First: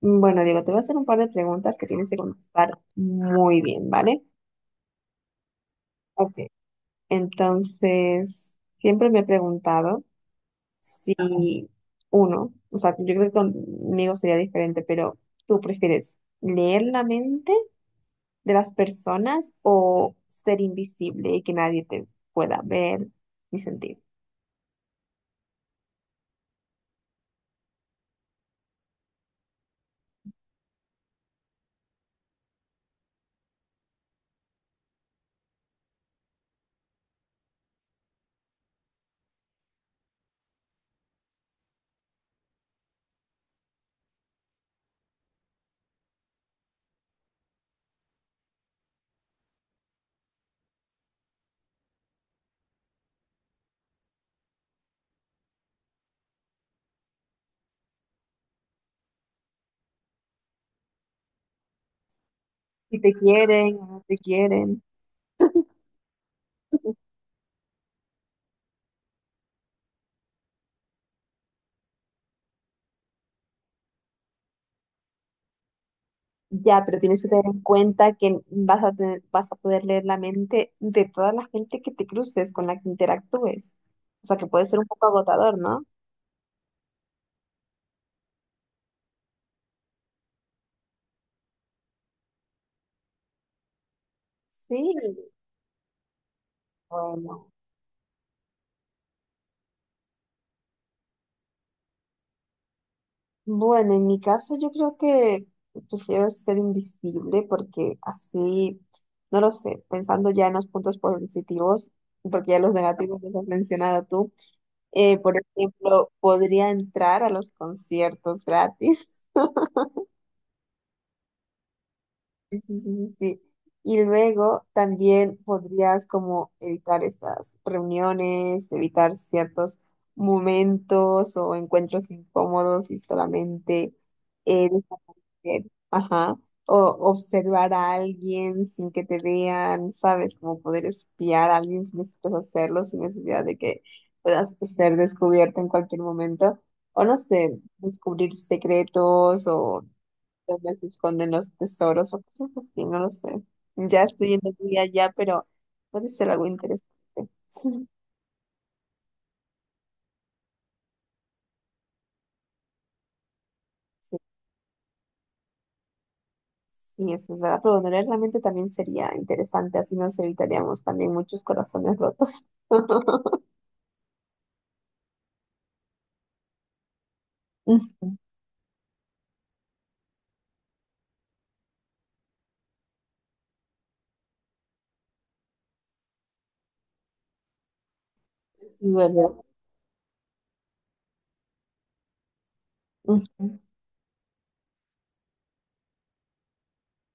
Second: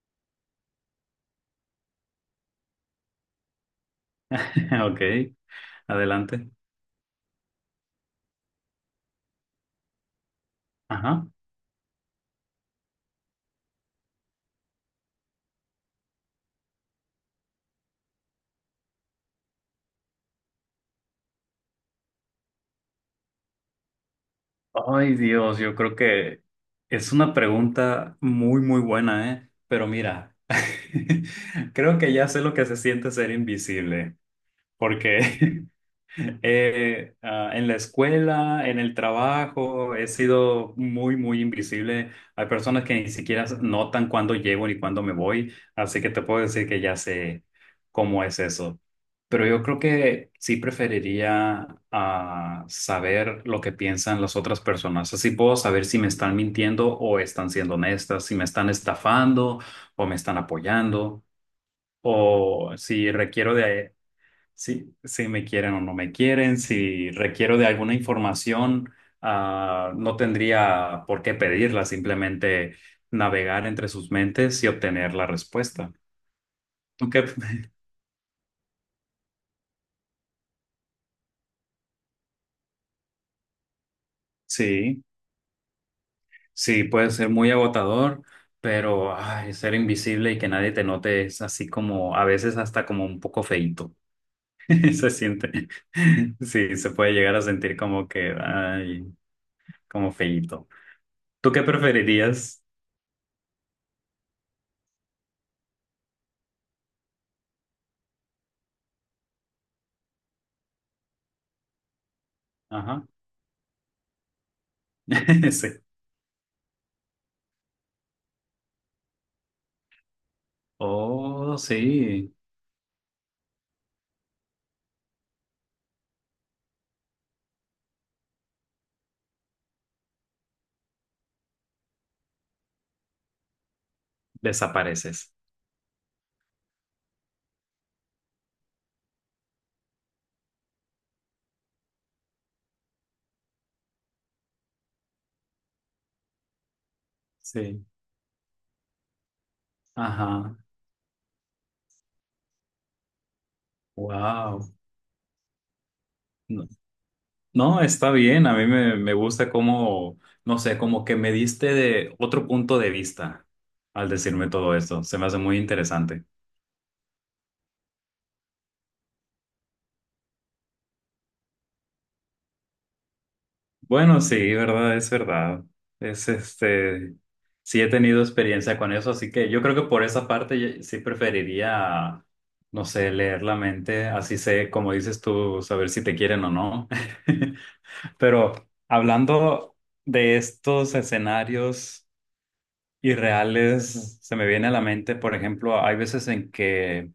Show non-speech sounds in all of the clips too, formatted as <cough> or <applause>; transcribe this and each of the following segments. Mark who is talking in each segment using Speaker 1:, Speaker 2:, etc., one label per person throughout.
Speaker 1: Bueno, Diego, te voy a hacer un par de preguntas que tienes que contestar muy bien, ¿vale?
Speaker 2: <laughs> Ok,
Speaker 1: Ok,
Speaker 2: adelante.
Speaker 1: entonces, siempre me he preguntado si
Speaker 2: Ajá.
Speaker 1: uno, o sea, yo creo que conmigo sería diferente, pero ¿tú prefieres leer la mente de las personas o ser invisible y que nadie te pueda ver ni sentir?
Speaker 2: Ay, Dios, yo creo que es una pregunta muy, muy buena, ¿eh? Pero mira, <laughs> creo que ya sé lo que se siente ser invisible, porque <laughs> en la escuela, en el trabajo, he sido muy, muy invisible. Hay personas que ni siquiera notan cuándo llego ni cuándo me voy, así que te puedo decir que ya sé cómo es eso. Pero yo creo que sí preferiría saber lo que piensan las otras personas. Así puedo saber si me están mintiendo o están siendo honestas, si me están estafando o me están apoyando, o
Speaker 1: Si
Speaker 2: si
Speaker 1: te
Speaker 2: requiero
Speaker 1: quieren o
Speaker 2: de.
Speaker 1: no te quieren.
Speaker 2: Sí, si me quieren o no me quieren, si requiero de alguna información, no tendría por qué pedirla, simplemente navegar entre sus mentes y obtener la respuesta.
Speaker 1: Ya, pero
Speaker 2: ¿Tú
Speaker 1: tienes
Speaker 2: qué?
Speaker 1: que tener en cuenta que vas a poder leer la mente de toda la gente que te cruces, con la que interactúes. O sea, que puede ser un
Speaker 2: Sí,
Speaker 1: poco agotador, ¿no?
Speaker 2: sí, puede ser muy agotador, pero ay, ser invisible y que nadie te note es así como, a veces hasta como un poco feíto.
Speaker 1: Sí,
Speaker 2: <laughs> Se siente, sí, se puede llegar a
Speaker 1: bueno.
Speaker 2: sentir como que, ay, como feíto. ¿Tú qué preferirías?
Speaker 1: Bueno, en mi caso yo creo que prefiero ser invisible porque así, no lo sé, pensando ya en los puntos positivos, porque ya los
Speaker 2: Ajá,
Speaker 1: negativos los has mencionado tú, por
Speaker 2: <laughs> sí.
Speaker 1: ejemplo, podría entrar a los conciertos gratis. <laughs>
Speaker 2: Oh, sí,
Speaker 1: Sí, sí, sí, sí, sí. Y luego también podrías como evitar estas reuniones, evitar ciertos momentos o encuentros incómodos y solamente
Speaker 2: desapareces.
Speaker 1: desaparecer. Ajá. O observar a alguien sin que te vean, ¿sabes? Como poder espiar a alguien si necesitas hacerlo, sin necesidad de que puedas ser descubierto en cualquier momento. O no sé,
Speaker 2: Sí.
Speaker 1: descubrir secretos o
Speaker 2: Ajá.
Speaker 1: donde se esconden los tesoros o cosas así, no lo sé. Ya estoy yendo
Speaker 2: Wow.
Speaker 1: muy allá, pero puede ser algo
Speaker 2: No,
Speaker 1: interesante.
Speaker 2: no,
Speaker 1: <laughs>
Speaker 2: está bien. A mí me gusta cómo, no sé, como que me diste de otro punto de vista al
Speaker 1: Sí,
Speaker 2: decirme todo esto. Se me hace muy interesante.
Speaker 1: sí, eso es verdad. Pero donar realmente también sería interesante, así nos evitaríamos también muchos corazones rotos. <laughs>
Speaker 2: Bueno, sí, verdad. Es este,
Speaker 1: Mm,
Speaker 2: sí he tenido experiencia con eso, así que yo creo que por esa parte sí preferiría, no sé, leer la mente. Así sé, como dices tú, saber si te quieren o no. <laughs> Pero
Speaker 1: sí, ¿verdad?
Speaker 2: hablando de estos escenarios
Speaker 1: Ujú.
Speaker 2: irreales, se me viene a la mente, por ejemplo, hay veces en que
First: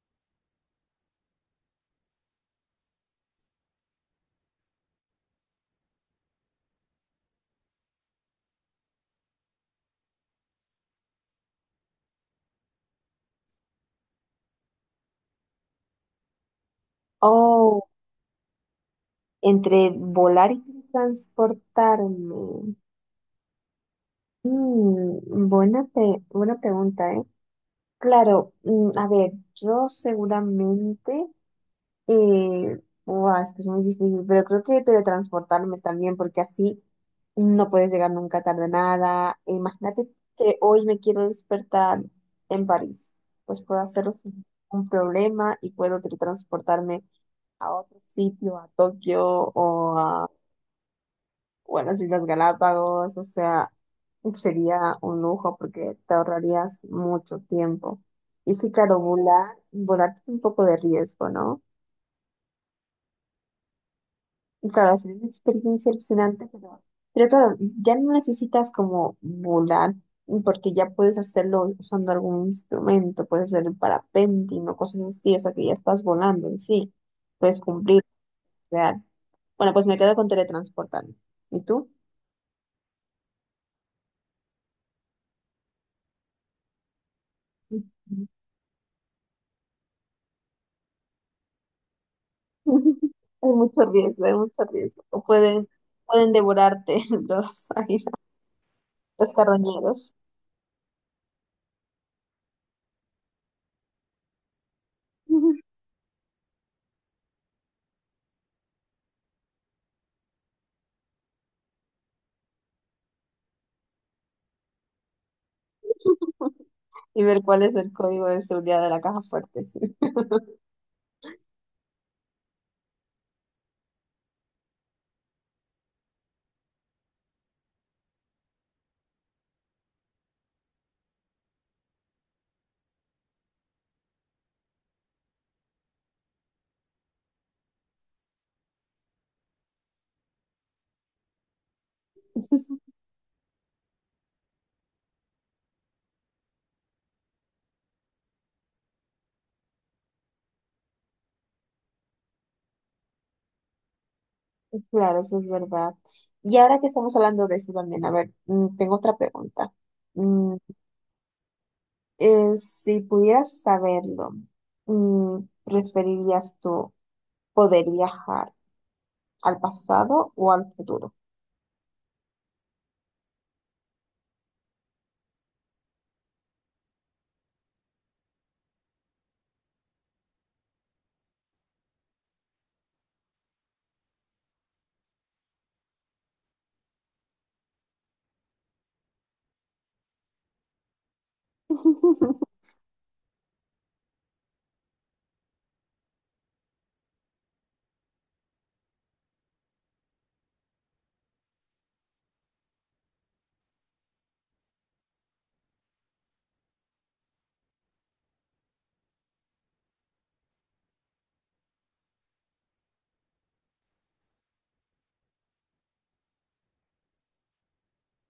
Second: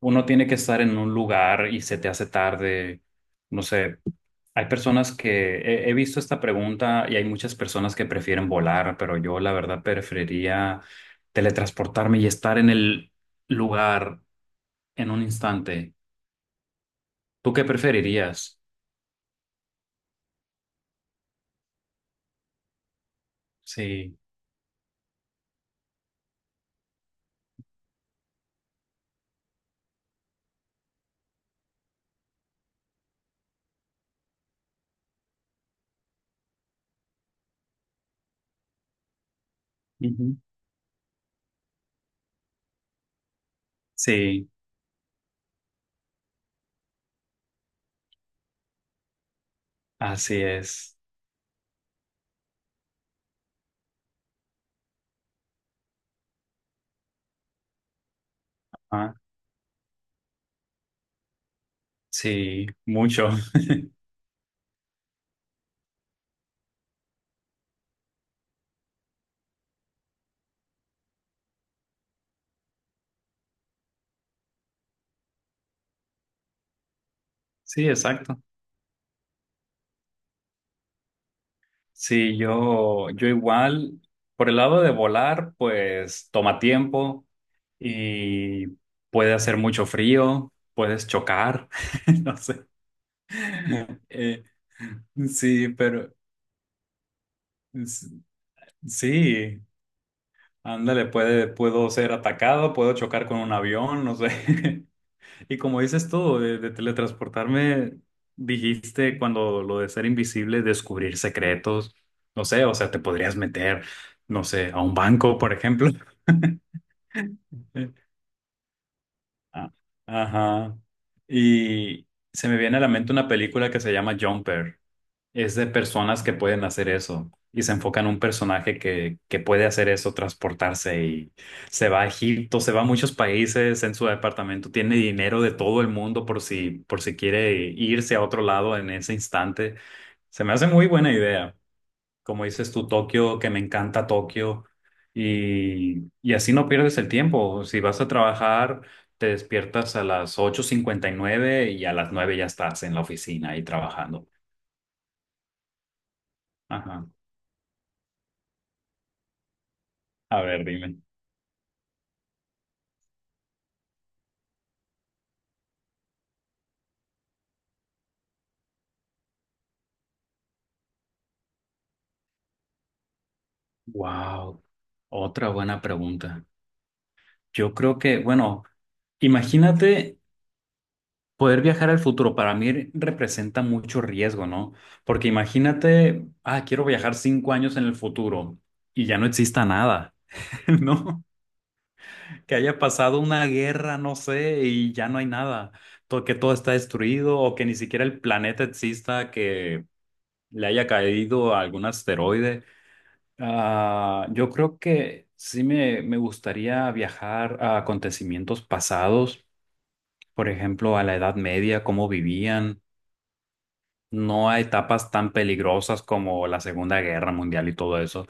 Speaker 2: uno tiene que estar en un lugar y se te hace tarde. No sé, hay personas que he visto esta pregunta y hay muchas personas que prefieren volar, pero yo la verdad preferiría teletransportarme y estar en el lugar en un instante. ¿Tú qué
Speaker 1: Oh,
Speaker 2: preferirías?
Speaker 1: entre volar y transportarme.
Speaker 2: Sí,
Speaker 1: Mm, buena pregunta, ¿eh? Claro, mm, a ver, yo seguramente. Buah, es que es muy difícil, pero creo que teletransportarme también, porque así no puedes llegar nunca tarde a nada. E imagínate
Speaker 2: ujú,
Speaker 1: que hoy me quiero despertar en París, pues puedo hacerlo sin
Speaker 2: sí,
Speaker 1: ningún problema y puedo teletransportarme a otro sitio, a Tokio o a,
Speaker 2: así es.
Speaker 1: bueno, las Islas Galápagos, o sea, sería un lujo porque te ahorrarías mucho tiempo. Y sí, claro, volar, volar tiene un poco de riesgo, ¿no?
Speaker 2: Sí, mucho. <laughs>
Speaker 1: Claro, es una experiencia alucinante, pero claro, ya no necesitas como volar, porque ya puedes hacerlo usando algún instrumento, puedes hacer el parapente, no cosas así, o sea que ya estás volando y sí, puedes
Speaker 2: Sí,
Speaker 1: cumplir,
Speaker 2: exacto.
Speaker 1: real. Bueno, pues me quedo con teletransportarme. ¿Y tú?
Speaker 2: Sí, yo igual, por el lado de volar, pues toma tiempo
Speaker 1: Ujú.
Speaker 2: y puede hacer mucho frío, puedes chocar, <laughs> no sé.
Speaker 1: <laughs> Hay mucho riesgo, hay
Speaker 2: Eh,
Speaker 1: mucho riesgo. O puedes,
Speaker 2: sí, pero
Speaker 1: pueden devorarte <laughs> los, ahí,
Speaker 2: s-
Speaker 1: los
Speaker 2: sí,
Speaker 1: carroñeros
Speaker 2: ándale, puedo ser atacado, puedo chocar con un avión, no sé. <laughs> Y como dices tú, de teletransportarme, dijiste cuando lo de ser invisible, descubrir secretos, no sé, o sea, te podrías meter, no sé, a un banco, por ejemplo. <laughs>
Speaker 1: <laughs> y ver cuál es el código de seguridad de la caja fuerte,
Speaker 2: Ah,
Speaker 1: sí.
Speaker 2: ajá. Y se me viene a la mente una película que se llama Jumper, es de personas que pueden hacer eso y se enfoca en un personaje que puede hacer eso, transportarse, y se va a Egipto, se va a muchos países en su departamento, tiene dinero de todo el mundo por si quiere irse a otro lado en ese instante. Se me hace muy buena idea. Como dices
Speaker 1: <laughs>
Speaker 2: tú, Tokio, que me encanta Tokio. Y así no pierdes el tiempo. Si vas a trabajar, te despiertas a las 8:59 y a las 9 ya estás en la oficina y trabajando.
Speaker 1: Claro, eso es verdad. Y ahora que
Speaker 2: Ajá.
Speaker 1: estamos hablando de eso también, a ver, mm, tengo otra pregunta.
Speaker 2: A
Speaker 1: Mm,
Speaker 2: ver, dime.
Speaker 1: si pudieras saberlo, mm, ¿preferirías tú poder viajar al pasado o al futuro?
Speaker 2: Wow, otra buena pregunta. Yo creo que, bueno, imagínate poder viajar al futuro. Para mí representa mucho riesgo, ¿no? Porque imagínate, quiero viajar 5 años en el futuro y ya no exista nada, <laughs> ¿no?
Speaker 1: <laughs>
Speaker 2: Que haya pasado una guerra, no sé, y ya no hay nada. Que todo está destruido o que ni siquiera el planeta exista, que le haya caído algún asteroide. Ah, yo creo que sí me gustaría viajar a acontecimientos pasados, por ejemplo, a la Edad Media, cómo vivían, no a etapas tan peligrosas como la Segunda Guerra Mundial y todo eso,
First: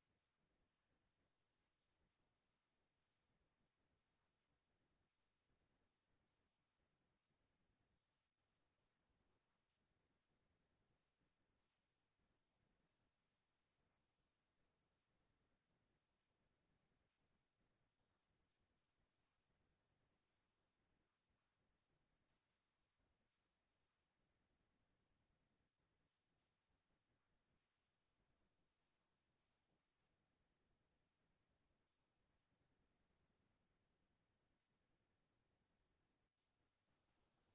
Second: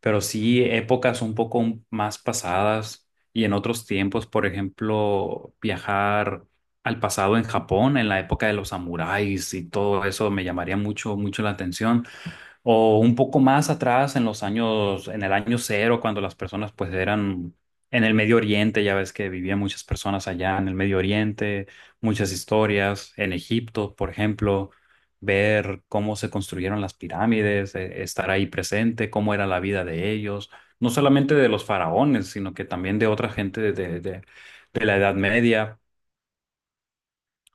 Speaker 2: pero sí épocas un poco más pasadas y en otros tiempos, por ejemplo, viajar al pasado en Japón, en la época de los samuráis, y todo eso me llamaría mucho, mucho la atención. O un poco más atrás, en el año cero, cuando las personas pues eran en el Medio Oriente, ya ves que vivían muchas personas allá en el Medio Oriente, muchas historias, en Egipto, por ejemplo, ver cómo se construyeron las pirámides, estar ahí presente, cómo era la vida de ellos, no solamente de los faraones, sino que también de otra gente, de de la Edad Media,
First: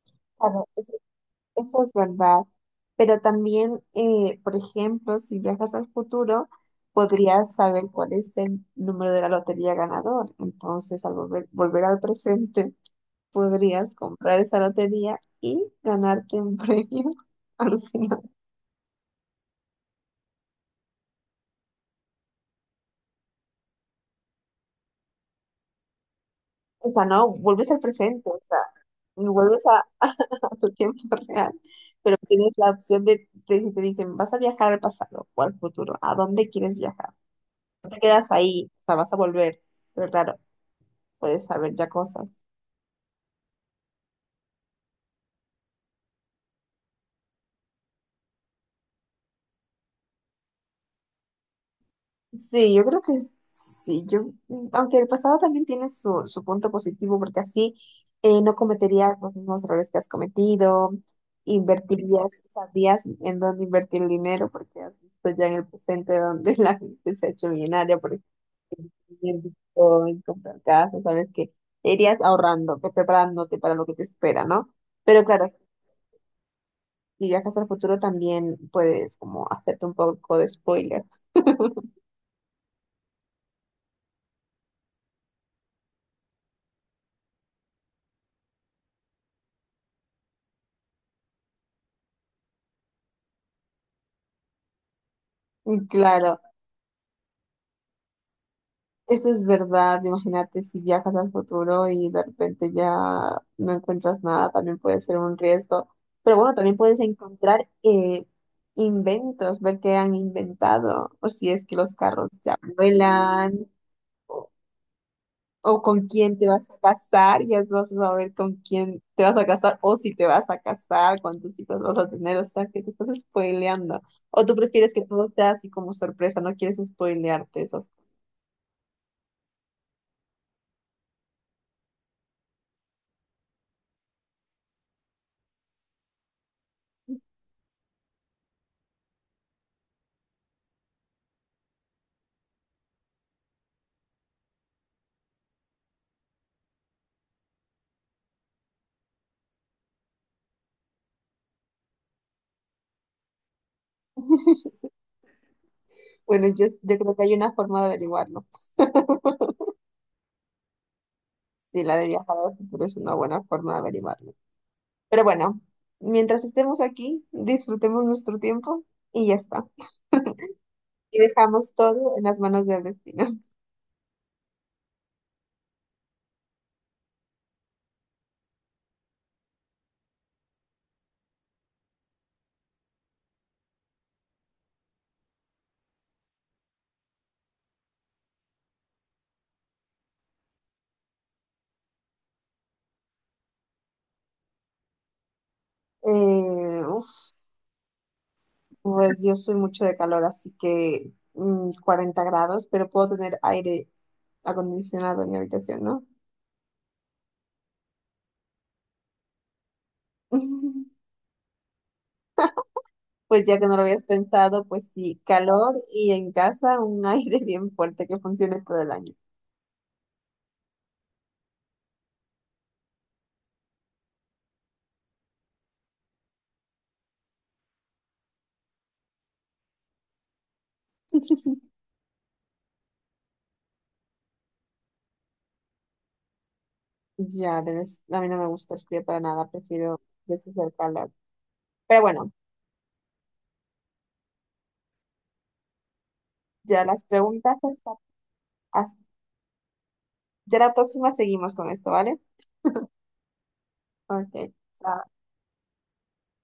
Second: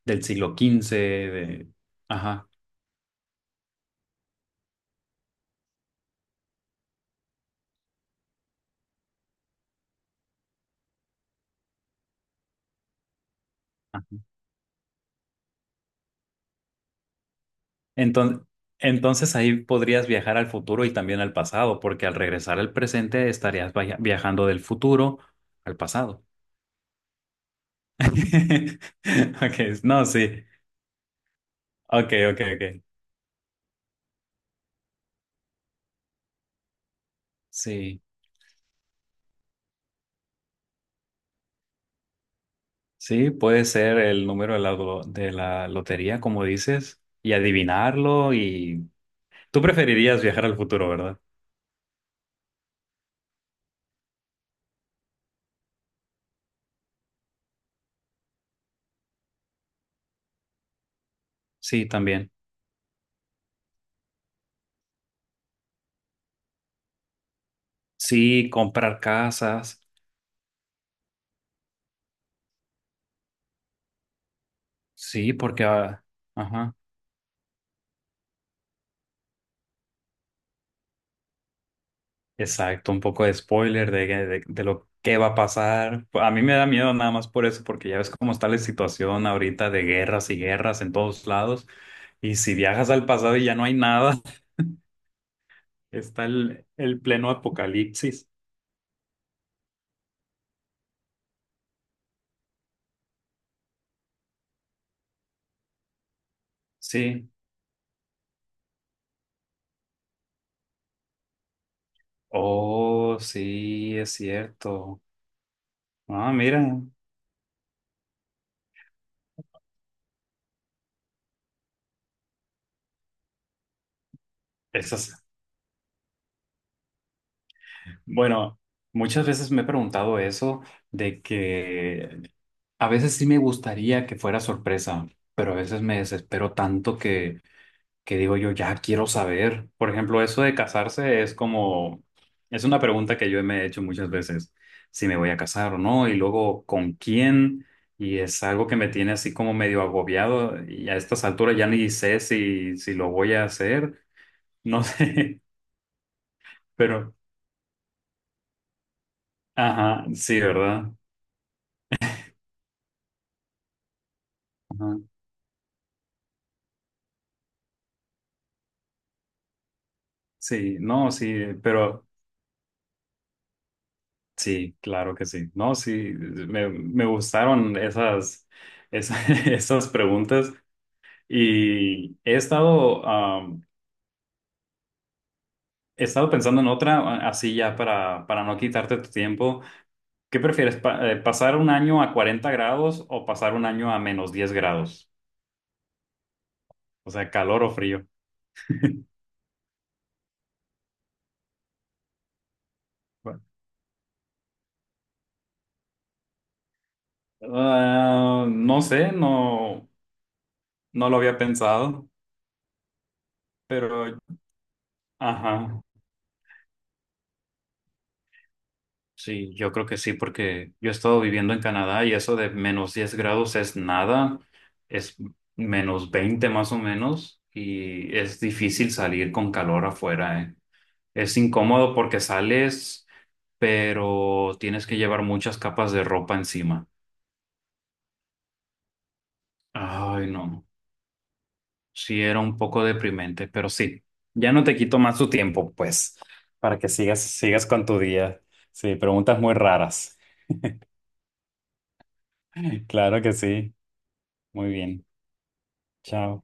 Speaker 2: del siglo
Speaker 1: Claro, eso,
Speaker 2: quince de.
Speaker 1: eso es verdad.
Speaker 2: Ajá.
Speaker 1: Pero también, por ejemplo, si viajas al futuro, podrías saber cuál es el número de la lotería ganador. Entonces, al volver, volver al presente, podrías comprar esa lotería y ganarte un premio <laughs> alucinante.
Speaker 2: Entonces, entonces ahí podrías viajar al futuro y también al pasado, porque al regresar al presente estarías viajando del futuro al pasado.
Speaker 1: O sea, no, vuelves al presente, o sea,
Speaker 2: <laughs>
Speaker 1: y vuelves
Speaker 2: Okay,
Speaker 1: a, <laughs>
Speaker 2: no, sí.
Speaker 1: a tu tiempo <laughs> real, pero
Speaker 2: Okay,
Speaker 1: tienes
Speaker 2: okay,
Speaker 1: la
Speaker 2: okay.
Speaker 1: opción de si te dicen, vas a viajar al pasado o al futuro, ¿a dónde quieres viajar? No te
Speaker 2: Sí,
Speaker 1: quedas ahí, o sea, vas a volver, pero claro, puedes saber ya cosas.
Speaker 2: sí, puede ser el número de la lotería, como dices, y adivinarlo, y tú preferirías viajar al futuro, ¿verdad?
Speaker 1: Sí, yo creo que sí, yo, aunque el pasado también tiene su, su punto positivo, porque así no cometerías los mismos errores que has cometido,
Speaker 2: Sí, también.
Speaker 1: invertirías, sabrías en dónde invertir el dinero, porque has visto ya en el presente donde <laughs> la gente se ha hecho millonaria, por ejemplo,
Speaker 2: Sí, comprar
Speaker 1: en
Speaker 2: casas.
Speaker 1: Bitcoin, comprar casas, sabes que te irías ahorrando, preparándote para lo que te espera, ¿no? Pero
Speaker 2: Sí,
Speaker 1: claro,
Speaker 2: porque ah, ajá.
Speaker 1: si viajas al futuro también puedes como hacerte un poco de spoiler.
Speaker 2: Exacto, un poco de spoiler de lo que va a pasar. A mí me da miedo nada más por eso, porque ya ves cómo está la situación ahorita de guerras y guerras en todos lados. Y si viajas al pasado y ya no hay nada, <laughs> está
Speaker 1: Claro,
Speaker 2: el pleno apocalipsis.
Speaker 1: eso es verdad, imagínate si viajas al futuro y de repente ya no encuentras nada, también puede ser un riesgo. Pero bueno, también puedes
Speaker 2: Sí.
Speaker 1: encontrar inventos, ver qué han inventado, o si es que los carros ya
Speaker 2: Oh,
Speaker 1: vuelan,
Speaker 2: sí, es cierto.
Speaker 1: o con
Speaker 2: Ah,
Speaker 1: quién te
Speaker 2: mira,
Speaker 1: vas a casar, ya vas a saber con quién te vas a casar, o si te vas a casar, cuántos hijos vas a tener, o sea, que te estás spoileando. O tú prefieres que
Speaker 2: esas.
Speaker 1: todo sea así como sorpresa, no quieres spoilearte esas.
Speaker 2: Bueno, muchas veces me he preguntado eso de que a veces sí me gustaría que fuera sorpresa, pero a veces me desespero tanto que digo yo, ya quiero saber. Por ejemplo, eso de casarse es como, es una pregunta que yo me he hecho muchas veces, si me voy a casar o no, y luego con quién, y es algo que me tiene así como medio agobiado, y a estas alturas ya ni sé si lo voy a hacer, no <laughs> sé,
Speaker 1: Bueno, yo
Speaker 2: pero,
Speaker 1: creo que hay una forma de averiguarlo.
Speaker 2: ajá, sí, ¿verdad?
Speaker 1: Sí, la de viajar al futuro es una buena forma de averiguarlo.
Speaker 2: Ajá.
Speaker 1: Pero bueno, mientras estemos aquí, disfrutemos nuestro tiempo y ya está.
Speaker 2: Sí, no,
Speaker 1: Y
Speaker 2: sí,
Speaker 1: dejamos
Speaker 2: pero
Speaker 1: todo en las manos del destino. <laughs>
Speaker 2: sí, claro que sí, no, sí, me gustaron esas, <laughs> esas preguntas. Y he estado pensando en otra, así ya para no quitarte tu tiempo. ¿Qué prefieres, pasar un año a 40 grados o pasar un año a -10 grados? O
Speaker 1: Uf,
Speaker 2: sea, calor o frío.
Speaker 1: pues yo soy mucho de calor, así que mm, 40 grados, pero puedo tener
Speaker 2: Bueno.
Speaker 1: aire acondicionado en mi habitación, ¿no?
Speaker 2: Ah, no sé, no,
Speaker 1: <laughs>
Speaker 2: no lo había pensado,
Speaker 1: Pues ya que no lo habías
Speaker 2: pero,
Speaker 1: pensado, pues sí, calor
Speaker 2: ajá.
Speaker 1: y en casa un <laughs> aire bien fuerte que funcione todo el año.
Speaker 2: Sí, yo creo que sí, porque yo he estado viviendo en Canadá y eso de -10 grados es nada, es -20 más o menos, y es difícil salir con calor afuera, ¿eh? Es
Speaker 1: <laughs>
Speaker 2: incómodo porque sales, pero tienes que llevar muchas capas de ropa encima.
Speaker 1: Ya, debes, a mí no me gusta el frío para nada, prefiero
Speaker 2: Ay,
Speaker 1: veces
Speaker 2: no,
Speaker 1: el calor. Pero
Speaker 2: sí
Speaker 1: bueno,
Speaker 2: era un poco deprimente, pero sí, ya no te quito más tu tiempo, pues, para
Speaker 1: ya
Speaker 2: que
Speaker 1: las
Speaker 2: sigas,
Speaker 1: preguntas
Speaker 2: sigas con tu día. Sí,
Speaker 1: hasta-
Speaker 2: preguntas muy raras.
Speaker 1: ya la próxima seguimos con esto, ¿vale?
Speaker 2: <laughs> Claro que sí,
Speaker 1: Ok,
Speaker 2: muy bien.
Speaker 1: chao.
Speaker 2: Chao.